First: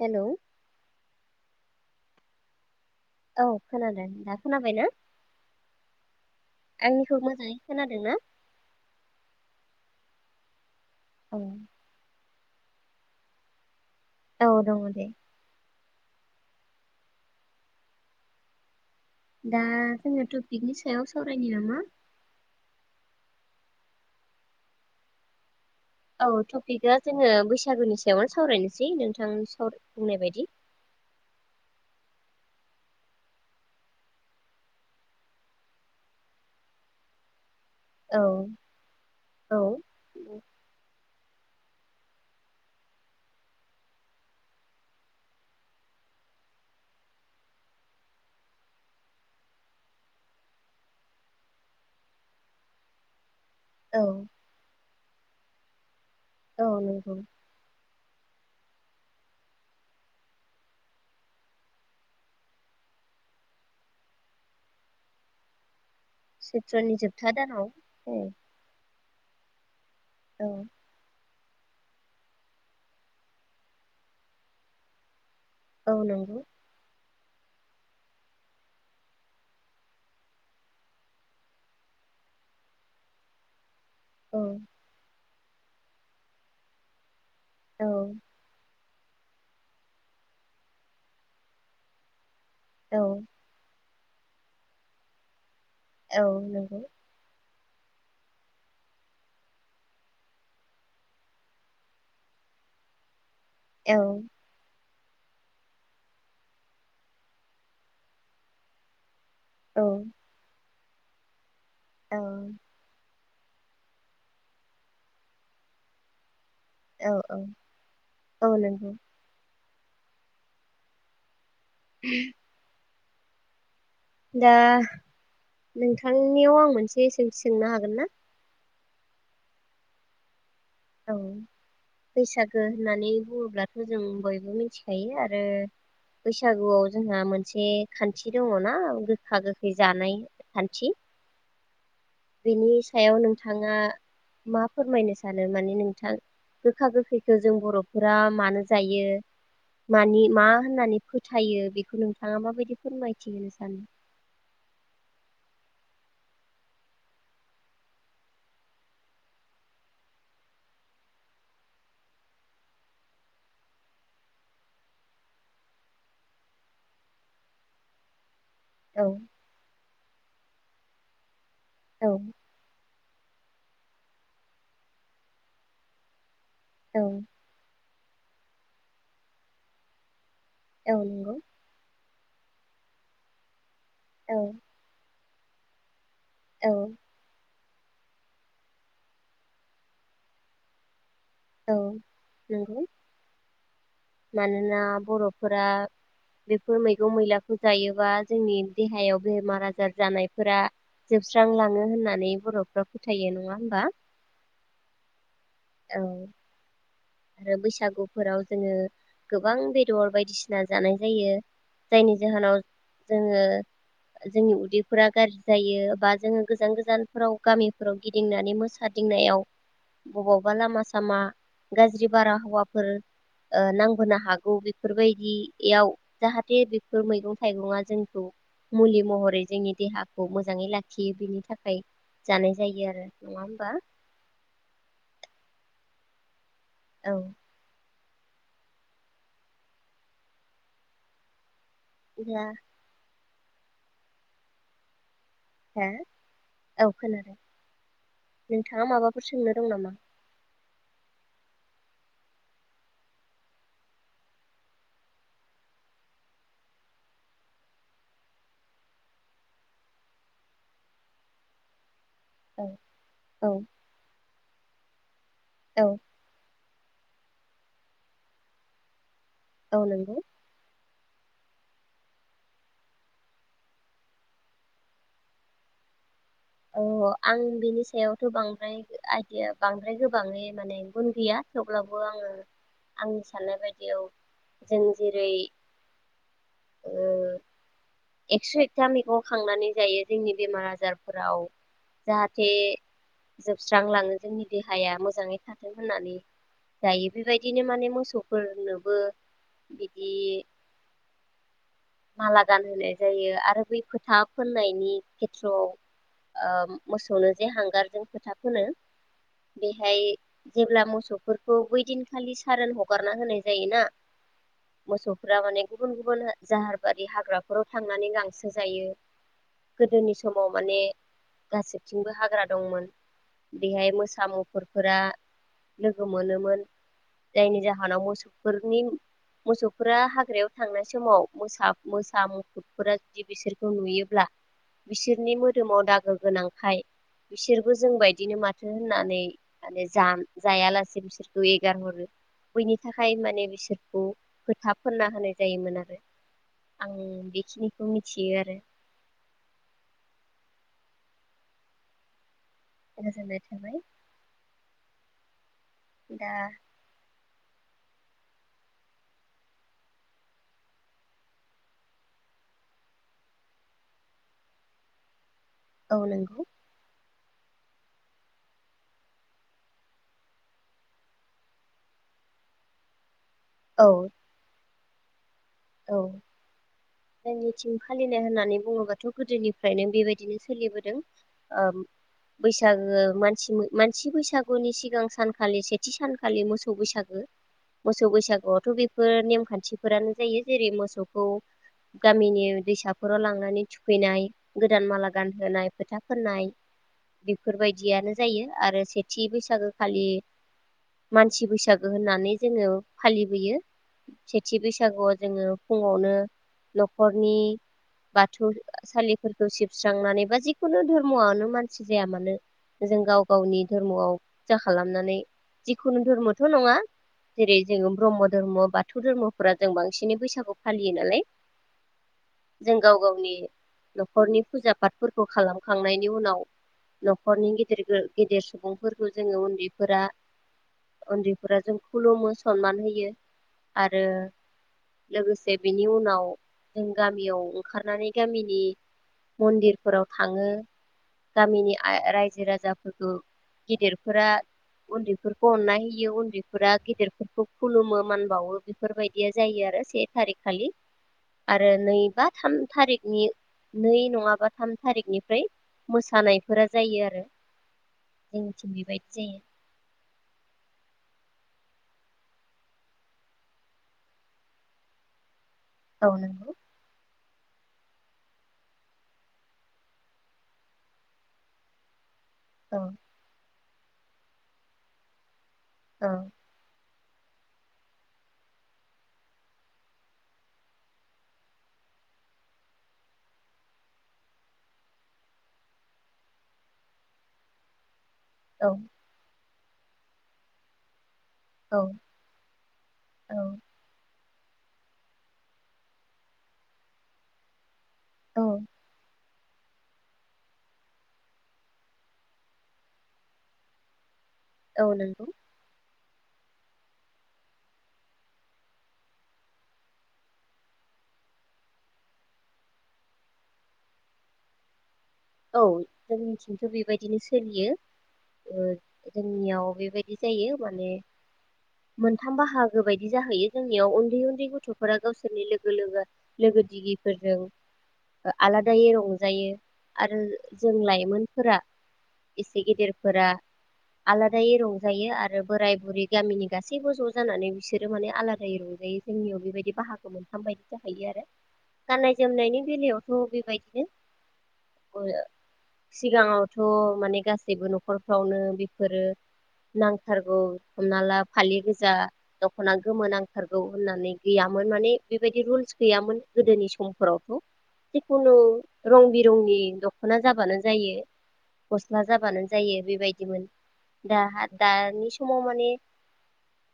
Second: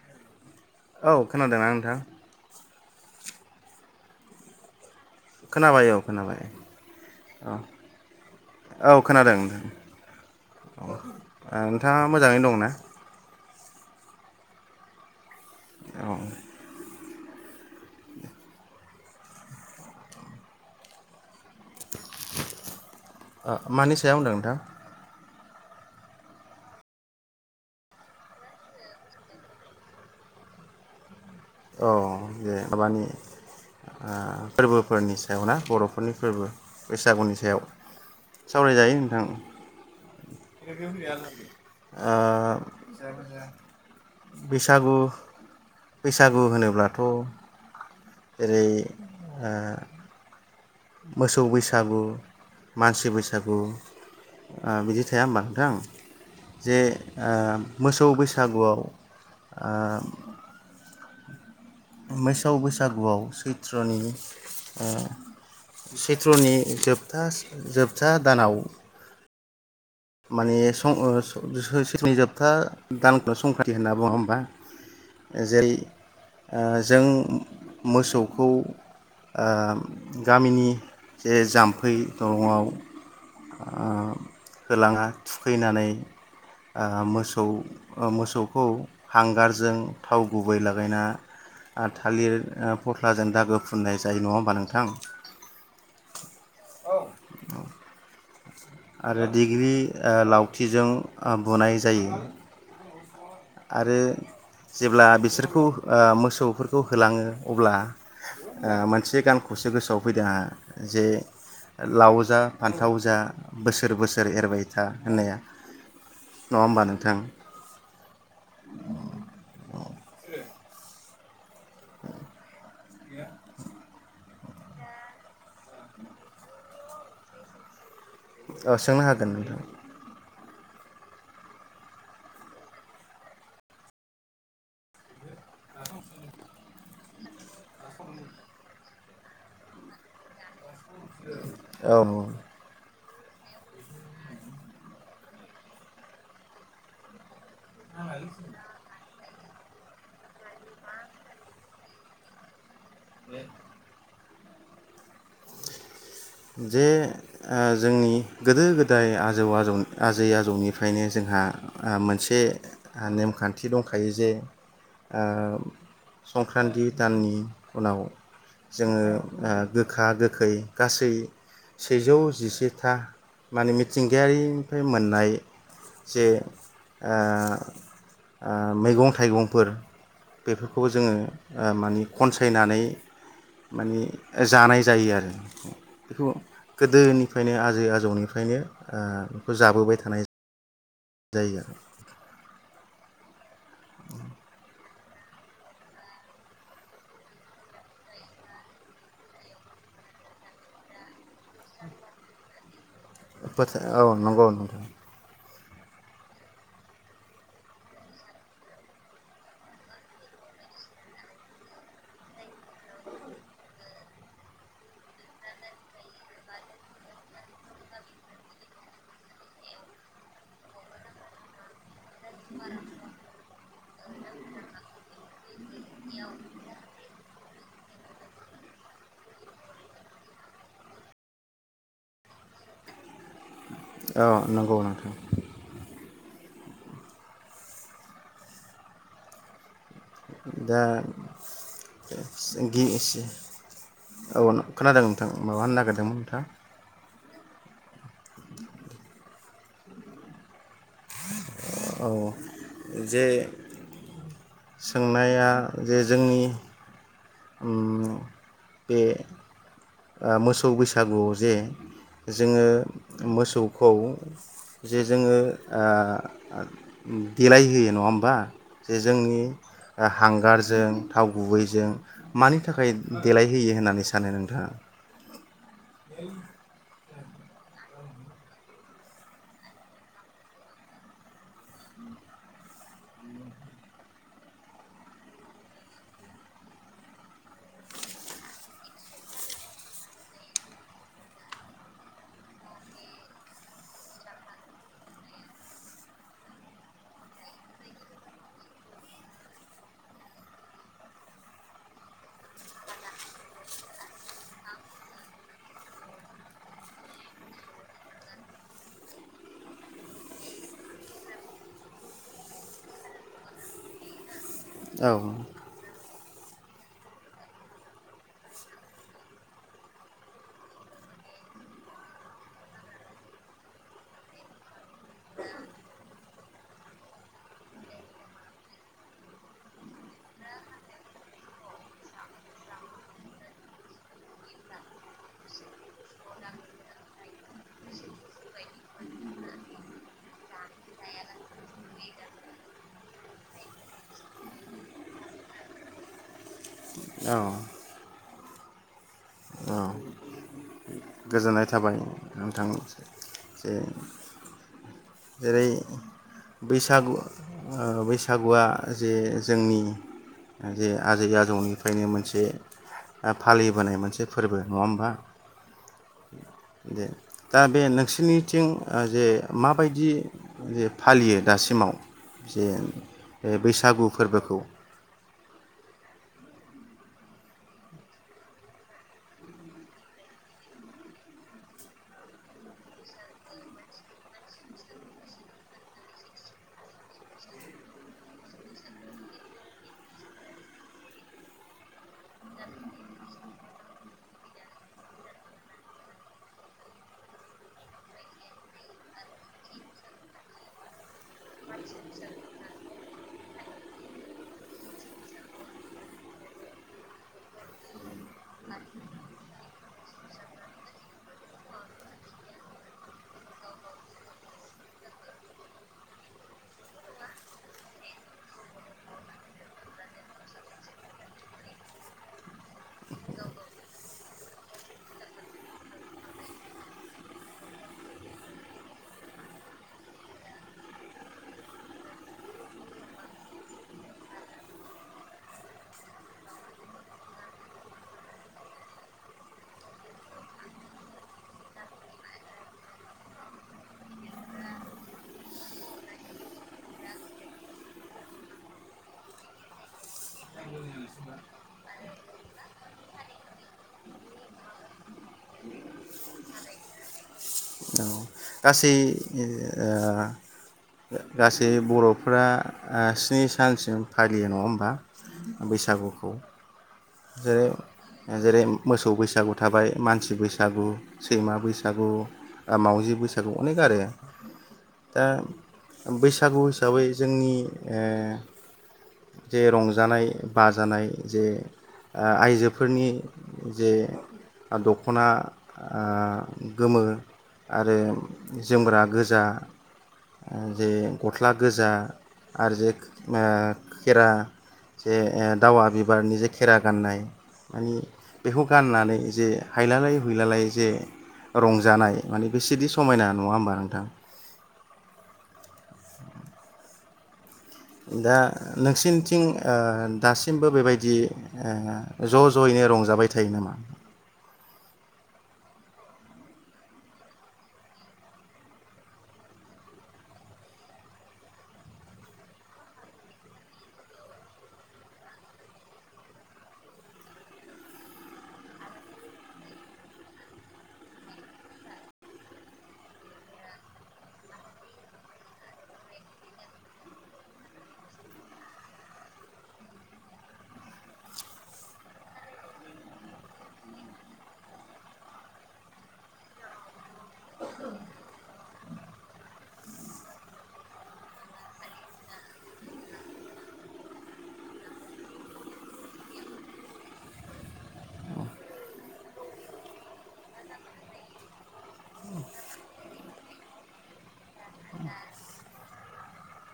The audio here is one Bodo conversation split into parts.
हेलौ औ खोनादों आं। दा औ खोनादों दा खोनाबायना? खोनाबाय औ खोनाबाय आंनिखौ औ मोजाङै खोनादों ना औ खोनादों नो ओ औ नोंथाङा मोजाङै दङ? ना औ दङ दे। औ। दा जोङो टपिकनि सायाव सावरायनि नामा? ओ मानि सायाव होनदों नोंथां? औ टपिकआ जोङो बैसागुनि सायावनो सावरायनोसै नोंथां साव बुंनाय बायदि। औ जे माबानि ओ फोर्बोफोरनि सायाव ना बर'फोरनि फोर्बो बैसागुनि सायाव। औ सावराय जायो नोंथां। औ ओ बैसागु बैसागु होनोब्लाथ' ओरै ओ मोसौ बैसागु मानसि बैसा सागु औ ओ बिदि थाया होमबा? थां औ जे नंगौ ओ मोसौ सौ बैसागुआव ओ मोसौ बैसागुआव सैत्रनि ओ सैत्रनि जोबथा जोबथास दानाव जोबथा औ दानाव औ माने सं ओ सोरनि जोबथा दानखौनो संखाथि होनना बुङो होमबा? जेरै औ नंगौ ओ जों मोसौखौ ओ गामिनि जे जाम्फै दङआव औ। बा थुखैनानै ओ मोसौ औ ओ मोसौखौ हांगारजों थाव गुबै लागायना आ थालिर ओ औ फस्लाजों दागो फुननाय जायो नङा होमबा नोंथां? औ नोंगौ। आरो दिग्रि ओ लावथिजों ओ बुनाय जायो। औ आरो जेब्ला बिसोरखौ ओ मोसौफोरखौ होलाङो अब्ला मोनसे ओ गान खौसो औ गोसोआव फैदों आंहा। जे लाव औ जा फान्थाव जा बोसोर बोसोर एरबाय था होननाया नङा होमबा औ नोंथां। औ औ नंगौ। [unintelligible] [unintelligible] [inaudible] दा नोंथांनियाव आं मोनसे सोंथि सोंनो हागोन ना। औ सोंनो हागोन नोंथां। औ बैसागो होननानै बुङोब्लाथ जों बयबो मिथिखायो आरो आरो बैसागो गुआव जोंहा मोनसे खान्थि दङना गोखा गोखै जानाय खान्थि। ओं। औ। बेनि सायाव नोंथाङा मा फोरमायनो सानो माने नोंथां गोखा गोखै जों बरफोरा मानो जायो। मानि मा होननानै फोथायो बेखौ नोंथाङा माबायदि फोरमायथिनो सानदो जे ओ जोंनि गोदो गोदाय आजौ आजौ आजै आजौनिफ्रायनो जोंहा मोनसे नेमखान्थि दंखायो जे ओ संक्रान्ति दाननि उनाव औ जोङो ओ गोखा गोखै गासै औ सेजौ जिसेथा माने मिथिंगायारिनिफ्राय मोननाय जे औ ओ। ओ मैगं थाइगंफोर बेफोरखौबो औ जोङो नंगौ मानि खनसायनानै माने औ जानाय जायो आरो। खौ औ गोदोनिफ्रायनो आ आजै आजौनिफ्रायनो ओ बेखौ जाबोबाय थानाय जायो। आरो औ नंगौ। मानोना बरफोरा बेफोर मैगं मैलाखौ जायोबा जोंनि देहायाव बेमार आजार जानायफोरा जोबस्रांलाङो होननानै बरफ्रा फोथायो नङा बोथो होमबा औ नंगौ नोंथां औ आरो बैसागुफोराव जोङो गोबां बेदर बायदिसिना जानाय जायो जायनि जाहोनाव जोङो जोंनि उदैफोरा गाज्रि जायो बा जोङो गोजान गोजानफोराव गामिफोराव गिदिंनानै मोसादिंनायाव बबावबा लामा सामा गाज्रि बारा हौवाफोर ओ नांबोनो हागौ बेफोरबायदि इयाव जाहाथे बेफोर मैगं थाइगङा जोंखौ मुलि महरै जोंनि देहाखौ मोजाङै लाखियो बिनि थाखाय जानाय जायो आरो नङा होमबा औ नंगौ नोंथां औ दा दा [unintelligible] औ नों खोनादों थां माबाफोर होननो हो नागिरदोंमोन नोंथां औ खोनादों नोंथाङा माबाफोर सोंनो दं नामा औ जे सोंनाया जे जोंनि उम बेे ओ मोसौ बैसागुआव जे जोङो औ औ मोसौखौ जे जोङो आ औ देलाइ होयो नङा होमबा ज जोंनि औ नंगौ हांगारजों थाव गुबैजों मानि थाखाय देलायहोयो होननानै सानो नोंथाङा ओं औ आं बिनि सायावथ बांद्राय आइदिया बांद्राय गोबाङै माने गुन गैया थेवब्लाबो आङो आंनि साननाय बायदि औ जों जेरै ओ एक्स एकथा मैगं खांनानै जायो जोंनि बेमार आजार फोराव जाहाथे जोबस्रांलाङो जोंनि देहाया मोजाङै थाथों होननानै जायो बेबायदिनो माने मोसौफोरनोबो बिदि माला गानहोनाय जायो आरो बै फोथा फोननायनि खेथ्रआव ओ मोसौनो जे हांगारजों खोथा फोनो बेहाय जेब्ला मोसौफोरखौ बैदिनखालि सारोन हगारना होनाय जायोना औ मोसौफ्रा माने गुबुन गुबुन गुबुन जाहारबारि हाग्राफोराव थांनानै गांसो जायो गोदोनि समाव माने गासैथिंबो हाग्रा दंमोन बेहाय मोसा मुफुरफोरा लोगो मोनोमोन जायनि जाहोनाव मोसफोरनि मोसौफोरा हाग्रायाव थांनाय समाव मोसा मुफुरफोरा जुदि बिसोरखौ नुयोब्ला बिसोरनि मो दोमाव दागो गोनांखाय बिसोरबो जोंबायदिनो माथो होननानै माने जा जायालासे बिसोरखौ एगार हरो बैनि थाखाय माने बिसोरखौ खोथा फोनना होनाय जायोमोन आरो आं औ बेखिनिखौ मि थियो आरो औ गोजोननाय थाबाय नोंथां गोजोननाय जे थाबाय जेरै दा बैसागु ओ‌ बैसागुआ जे जोंनि जे आजै आजौनिफ्रायनो मोनसे ‌ओ फालिबोनाय मोनसे फोरबो नङा होमबा? औ नंगौ। दे दा बे नोंसोरनिथिं जे माबायदि जे फालियो दासिमाव? जे बे औ बैसागु फोरबोखौ? औ जोंनिथिं फालिनाय होननानै बुङोबाथ' गोदोनिफ्रायनो बेबायदिनो सोलिबोदों ओ बैसागो मानसि-मानसि बैसागुनि सिगां सानखालि सेथि सानखालि मोसौ बैसागो मोसौ बैसागुआवथ' बेफोर नेमखान्थिफोरानो जायो। जेरै मोसौखौ गामिनि दैसाफोराव लांनानै थुखैनाय गोदान माला गानहोनाय फोथा फोननाय बेफोरबायदियानो जायो आरो सेथि बैसागो खालि मानसि बैसागो होननानै जोङो फालिबोयो सेथि बैसागुआव जोङो फुङावनो नखरनि बाथौसालिफोरखौ सिबस्रांनानै बा जिखुनु धर्मआनो मानसि जाया मानो जों गाव गावनि धर्मआव फुजा खालामनानै जिखुनु धर्मथ' नङा जेरै जोङो ब्रह्म धर्म बाथौ धोरमफोरा जों बां सिनि बैसागु फालियो नालाय जों गाव गावनि नखरनि फुजा पातफोरखौ खालामखांनायनि उनाव नखरनि गिदिर-गिदिर सुबुंफोरखौ जोङो उन्दैफोरा उन्दैफोरा जों खुलुमो सनमान होयो आरो लोगोसे बेनि उनाव जों गामियाव ओंखारनानै गामिनि मन्दिरफोराव थाङो गामिनि आय-रायजो राजाफोरखौ गेदिरफोरा उन्दैफोरखौ अननाय होयो उन्दैफोरा गिदिरफोरखौ खुलुमो मान बावो बेफोरबायदिया जायो आर [unintelligible] से थारिख खालि आरो नै बा थाम थारिकनि नै नङाबा थाम थारिखनिफ्राय मोसानायफोरा जायो आरो औ जोंनिथिं गासै बेबायदि ओ जायो आ ओ गास जे बर'फोरा ओ सिनि सानसिम फालियो नङा होमबा? औ बैसागुखौ नंगौ जेरै-जेरै मोसौ बैसागु थाबाय मानसि बैसागु सैमा बैसागु औ मावजि बैसागु अनेक आरो दा औ बैसागु सो दाबै जोंनि ओ‌ जे रंजानाय बाजानाय जे ‌ओ आइजोफोरनि जे दख'ना ओ गोमो आरो औ जोमग्रा गोजा आ जे गस्ला औ गोजा आरो जे औ ख-खेरा जे ए दावा बिबारनि जेखि खेरा गाननाय मानि औ बेखौ गाननानै‌ जे हायलालाय हुइलालाय जे रंजानाय माने बेसेदि समायना नङा होमबा नोंथां‌? औ नांगौ। दा नोंसिनिथिं ओ दासिमबो बेबायदि ओ ज' ज'यैनो रंजाबाय थायो नामा‌? औ जोंनिथिंथ' बेबायदिनो सोलियो ओ जोंनियाव बेबायदि जायो माने मोनथाम बाहागो बायदि जाहैयो जोंनियाव उन्दै उन्दै गथफ्रा गावसोरनि लोगो - लोगो लोगो दिगिफोरजों आलादायै रंजायो। आरो जों लाइमोनफोरा एसे गेदेरफोरा आलादायै रंजायो आरो बोराय बुरै गामिनि गासैबो ज' जानानै बिसोरो माने आलादायै रंजायो जोंनियाव बेबायदि बाहागो मोनथाम बायदि जाहैयो गाननाय जोमनायनि बेलायावथ बेबायदिनो [unintelligible] सिगाङावथ' माने गासैबो नखरफ्रावनो बेफोरो नांथारगौ हमना ला फालि गोजा दख'ना गोमो नांथारगौ होननानै गैयामोन माने बेबायदि रुल्स गैयामोन गोदोनि समफोरावथ' जिखुनु रं बि दौनि दख'ना जाबानो जायो गस्ला जाबानो जायो बेबायदिमोन दाहाथ-दानि समाव माने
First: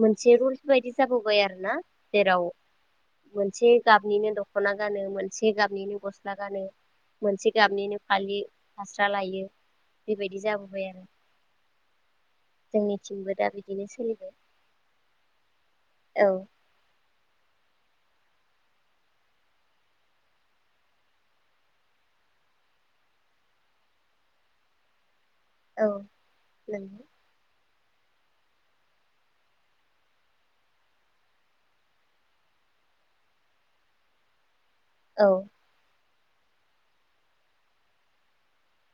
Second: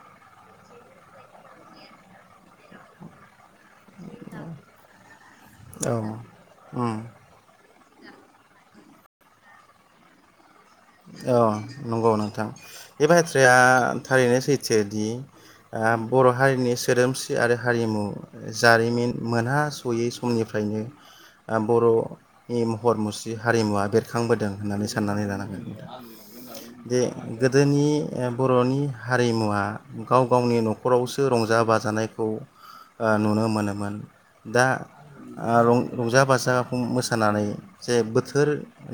मोनसे रुलस बायदि जाबोबाय आरोना जेराव मोनसे गाबनिनो दख'ना गानो मोन से औ गाम्बनिनो गस्ला गानो उम मोनसे गाबनिनो फालि फास्रा लायो बेबायदि जाब औ। नंगौ नों थां बे जोंनिथिंबो दा बाथ्राया बिदिनो सोलिबाय थारैनो सैथोदि ओ बर' औ हारिनि सोदोमस्रि मुस्रि आरो हारिमु जारिमिन मोनहासयै समनिफ्रायनो ओ बर'नि महर मुस्रि हारिमुवा बेरखांबोदों होननानै साननानै लानांगोन। औ नं जोंनि बर'नि हारिमुवा गाव गावनि नखरावसो रंजा बाजानायखौ नुनो मोनोमोन। दा औ रं। रंजा बाजाखौ मोसानानै जे बोथोर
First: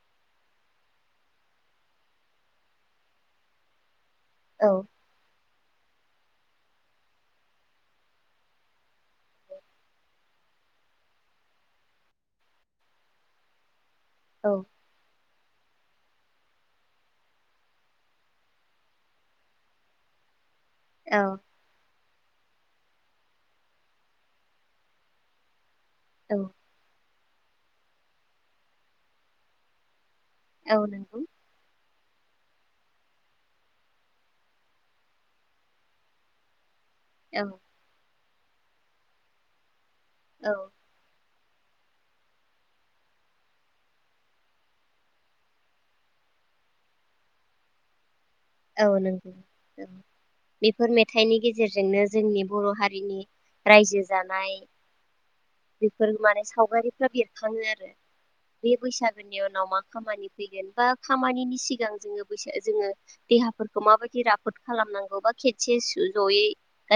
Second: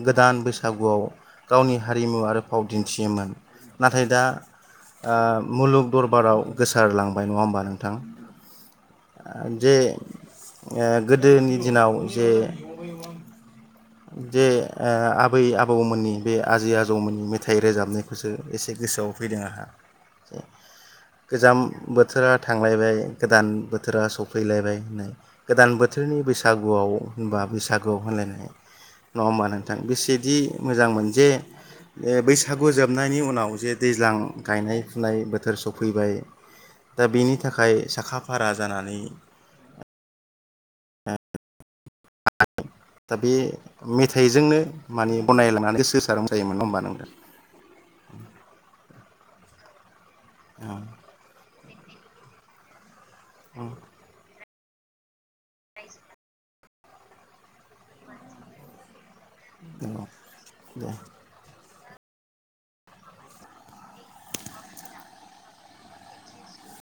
गोदान बैसागुआव। गावनि हारिमु आरो फाव दिन्थियोमोन नाथ नाथाय दा औ आ। मुलुग दरबाराव गोसारलांबाय नङा होमबा नोंथां जे गोदोनि दिनाव जे। जे औ अ। बै आबौमोननि। बे आजै आजौमोननि मेथाइ रोजाबनायखौसो एसे गोसोआव फैदों आंहाे। औ गोजाम। बोथोरा थांलायबाय गोदान बोथोरा सफैलायबाय होननाय गोदान बोथोर। बोथोरनि औ बैसागुआव। होनबा बैसागुआव होनलायनाय नङा होमबा नोंथां बेसे। बिदि औ मोजां मोन। नंगौ अ बैसागु जोबनायनि उनाव जे दैज्लां गायनाय फुनायनि बोथोर सफैबाय। दा बेनि औ थाखाय साखा। भारा जानानै। औ। दा बे मेथाइजोंनो माने बनायलांनानै सोरबा सोरबा जायोमोन नङा होमबा नों दा। औ नंगौ औ। बेफोर मेथाइनि गेजेर। गेजेरजोंनो जोंनि बर' हारिनि। रायजो जानाय। बेफोर माने सावगारिफ्रा बेरखाङो आरो बे बैसागो। नि उनाव मा औ खामानि फैगोन बा दे खामनि सिगां। सिां जोंङो बा जोङो देहाफोरखौ माबायदि राफोद खालामनांगौ बा खेबसे जयै।